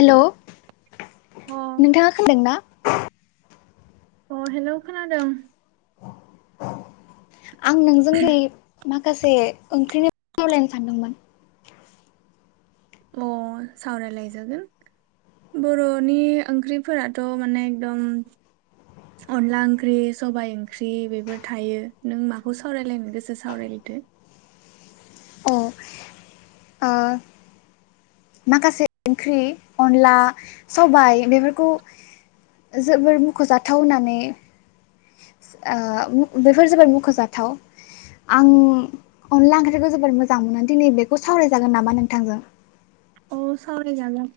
हेल' अ नोंथाङा खोनादोंना अ हेलौ खोनादों आं नोंजों दै माखासे ओंख्रिनि सावरायलायनो सान्दोंमोन अ सावरायलायजागोन बर'नि ओंख्रिफोराथ' माने एकदम अनला ओंख्रि, सबाय ओंख्रि बेफोर थायो नों माखौ सावरायलायनो गोसो सावरायलायदो अ अ माखासे ओंख्रि अनला सबाइ बेफोरखौ जोबोर मुख'जाथाव होननानै ओ बेफोर जाबाय मुख'जाथाव आं अनला ओंख्रिखौ जोबोर मोजां मोनो दिनै बेखौ सावरायजागोन नामा नोंथांजों अ सावराय जागोन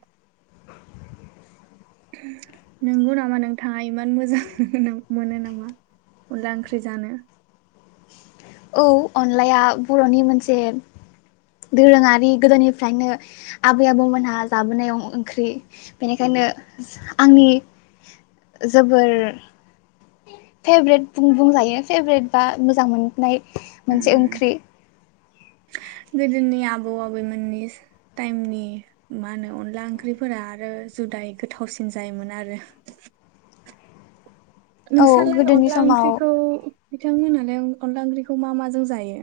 नंगौ नामा नोंथाङा इमान मोजां मोनो नामा अनला ओंख्रि जानो औ अनलाया बर'नि मोनसे दोरोङारि गोदोनिफ्रायनो आबै आबौमोनहा जाबोनायाव ओंख्रि बेनिखायनो आंनि जोबोर फेभ्रेट बुंजायो फेभ्रेट बा मोजां मोननाय मोनसे उम ओंख्रि गोदोनि आबौ आबैमोननि टाइमनि मा होनो अनला ओंख्रिफोरा आरो जुदायै गोथावसिन जायोमोन आरो औ नोंसालाय गोदोनि अनला समाव ओंख्रिखौ बिथांमोनालाय अनला ओंख्रिखौ मा माजों जायो?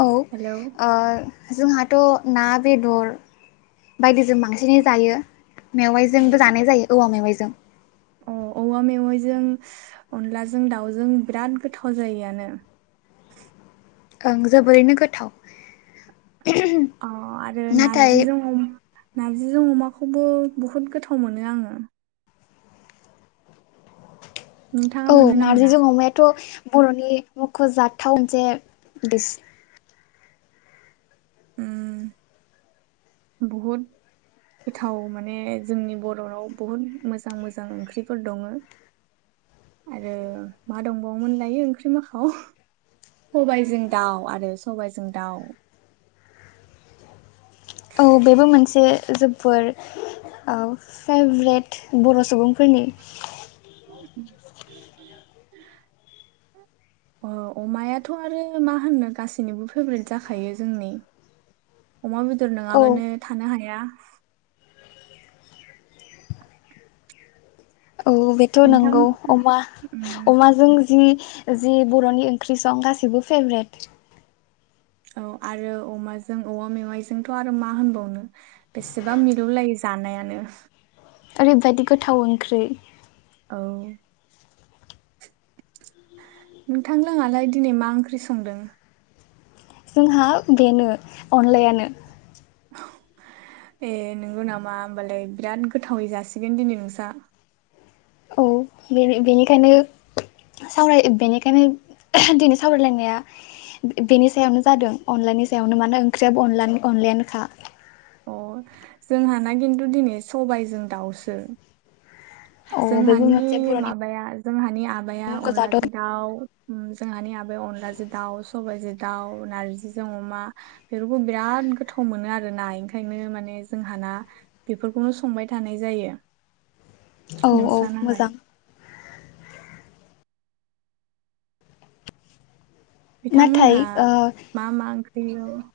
औ हेलौ ओ जोंहाथ' ना बेदर बायदिजों बांसिनै जायो। अ मेवाइजोंबो जानाय जायो औवा मेवाइजों जों अ औवा मेवाइजों अनलाजों दाउजों बिराद गोथाव जायोआनो ओं जोबोरैनो गोथाव अ आरो नाथाय नार्जिजों हम नारजिजों अमाखौबो बहुद गोथाव मोनो आङो नोंथाङा औ मोनो ना मोना नारजिजों अमायाथ' बर'नि मुख'जाथाव मोनसेे दिस उम बहुद गोथाव माने जोंनि बर'नाव बहुद मोजां मोजां ओंख्रिफोर दङ आरो मा दंबावोमोन लायो ओंख्रि माखाव सबायाइजों दाउ आरो सबाइजों दाउ औ बेबो मोनसे जोबोर फेभ्रेट बर' सुबुंफोरनि अमायाथ' आरो मा होनो गासैनिबो फेभ्रेट जाखायो जोंनि अमा बेदर औ नङाबानो थानो हाया [inaudible] औ बेथ' नोंथां नंगौ अमा उम अमाजों जि जि बर'नि ओंख्रि सं गासिबो फेभरेट औ आरो अमाजों औमा मेवाइजोंथ' आरो मा होनबावनो बेसेबा मिलुलायो जानायानो। ओरैबायादि गोथाव ओंख्रि औ नोंथां लोङालाय दिनै मा ओंख्रि संदों? जोंहा बेनो अनलायानो ए नोंगौ नामा ओमबालाय बिराद गोथावै जासिगोन दिनै नोंसा औ बेनिखायनो साव बेनिखायनो दिनै सावरायलायनाया बेनि सायावनो जादों अनलानि सायावनो मानो ओंख्रियाबो अनलायानोखा अ जोंहाना खिन्थु दिनै सबायजों दाउसो औ बेबो मोनसे जोंहानि बर'नि माबाया जोंहानि आबाया मुंख'जाथाव अनलाजों दाउ जोंहानि आबाया अन- अनलाजों दाव सबायजों दाउ नार्जिजों अमा बेफोरखौ बिराद गोथाव मोनो आरोना ओंखायनो माने जोंहाना बेफोरखौनो संबाय थानाय जायो। औ औ नोंस्रानालाय मोजां नाथाय बिथांमोनहा ओ मा मा ओं- [unintelligible]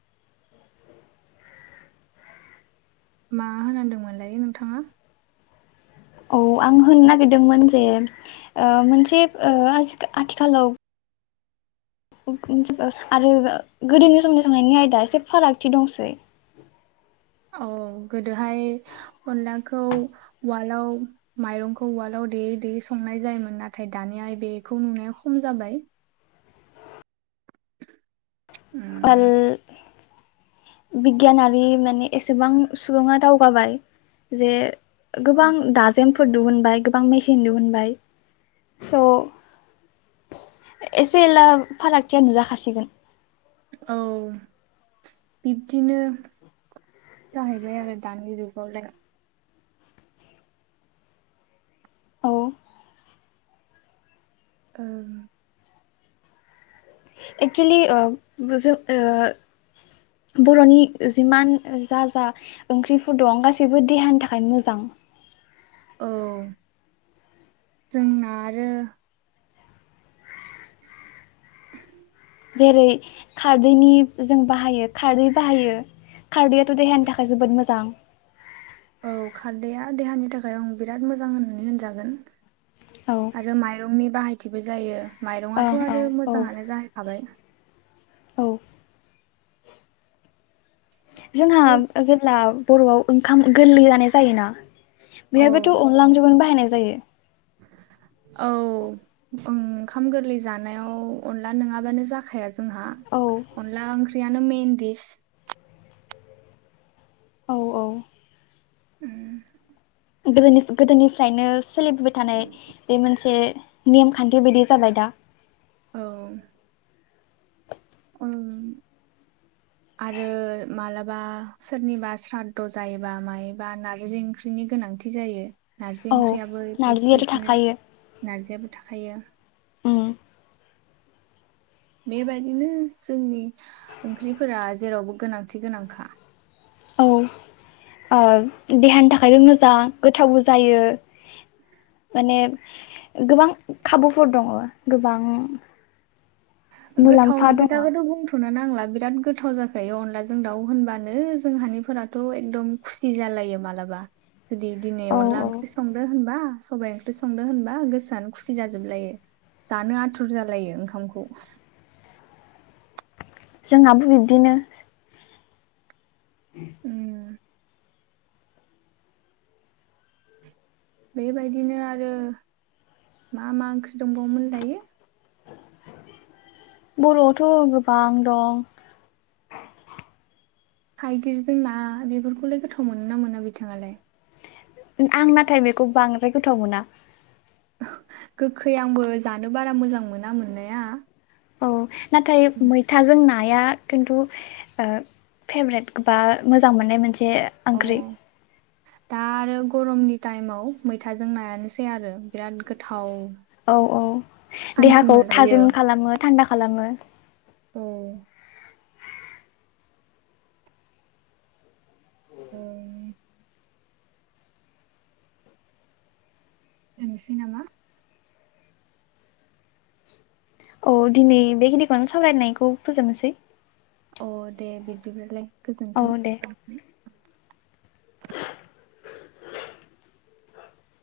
मा होनांदोंमोनलाय नोंथाङा? औ आं होननो नागिरदोंमोन जे मोनसे आथिखालाव आरो गोदोनि समनि संनायनि आयदा एसे फारागथि दंसै औ गोदोहाय अनलाखौ उवालाव माइरंखौ उवालाव देयै देयै संनाय जायोमोन नाथाय दानिया बेखौ नुनाया खम जाबाय। उवाल उम बिगियानारि माने एसेबां सुबुङा दावगाबाय जे गोबां दाजेम फोर दहुनबाय गोबां मेचन दिहुनबाय स' एसे एला फारागथिया नुजाखासिगोन औ बिब्दिनो जाहैबाय आरो दानि जुगावलाय। औ ओ एक्सुलि ओ जों ओ बर'नि जिमान जा जा ओंख्रिफोर दं गासैबो देहानि थाखाय मोजां। औ जोंना आरो जेरै खारदैनि जों बाहायो। खारदै बाहायो खारदैआथ' देहानि थाखाय जोबोद मोजां। औ खारदाया देहानि थाखाय आं बिराद मोजां होननानै होनजागोन। औ आरो माइरंनि बाहायथिबो जायो। ओं माइरङाथ' औ आरो औ मोजाङानो जाहैखाबाय। औ जोंहा बे जेब्ला। बर'आव ओंखाम गोरलै जानाय जायोना। औ बिहायबोथ अनला ओंख्रैखौ बाहायनाय जायो औ ओंखाम गोरलै जानायाव अनला नङाबानो जाखाया जोंहा औ अनला ओं ख्रियानो मेेन देस औ औ उम गोदो गोदोनि गोदोनिफ्रायनो। सोलिबोबाय थानाय बे मोनसे नेमखान्थि बायदि जाबाय दा। औ ओम आरो मालाबा सोरनिबा स्रादद' जायोबा मायोबा नारजि ओंख्रिनि गोनांथि जायो। नारजि औ ओंख्रियाबो नारजियाथ' बेबायदिनो थाखायो नारजियाबो थाखायो। उम बेबायदिनो जोंनि ओंख्रिफोरा जेरावबो गोनांथि गोनांखा। औ ओ देहानि थाखायबो मोजां गोथावबो जायो माने गोबां खाबुफोर दङ गोबां- मुलाम्फा गोथावनि दङ खोथाखौथ' बुंथ'नो नां नांला बिराद गोथाव जाखायो। अनलाजों दाउ होनबानो जोंहानिफोराथ' एकदम खुसि जालायो मालाबा। जुदि दिनै औ औ अनला ओंख्रि संदो‌ होनबा, सबाइ ओंख्रि संदों होनबा गोसोआनो खुसि जाजोबलायो जानो आथुर जालायो ओंखामखौ। जोंहाबो बिब्दिनो। उ बेबायदिनो आरो मा मा ओंख्रि दंबावोमोन लायो? बर'आवथ' गोबां दं। थाइगिरजों ना बेफोरखौलाय गोथाव मोनोना मोनो बिथाङालाय? आं नाथाय बेखौ बांद्राय गोथाव मोना। गोखै आंबो जानो बारा मोजां मोना मोननाया। औ नाथाय मैथाजों ना नाया खिनतु ओ फेभरित बा मोजां मोननाय मोनै जे ओंख्रि दा आरो गरमनि टाइमाव मैथाजों नायानोसै आरो बिराद गोथाव। औ औ सान्थि देहाखौ मोनलायो थाजिम खालामो थान्दा। खालामो औ ओ दोन्नोसै नामा? औ दिनै बेखिनिखौनो सावरायनायखौ फोजोबनोसै। अ दे बिदिब्लालाय, औ गोजोन्थों। दे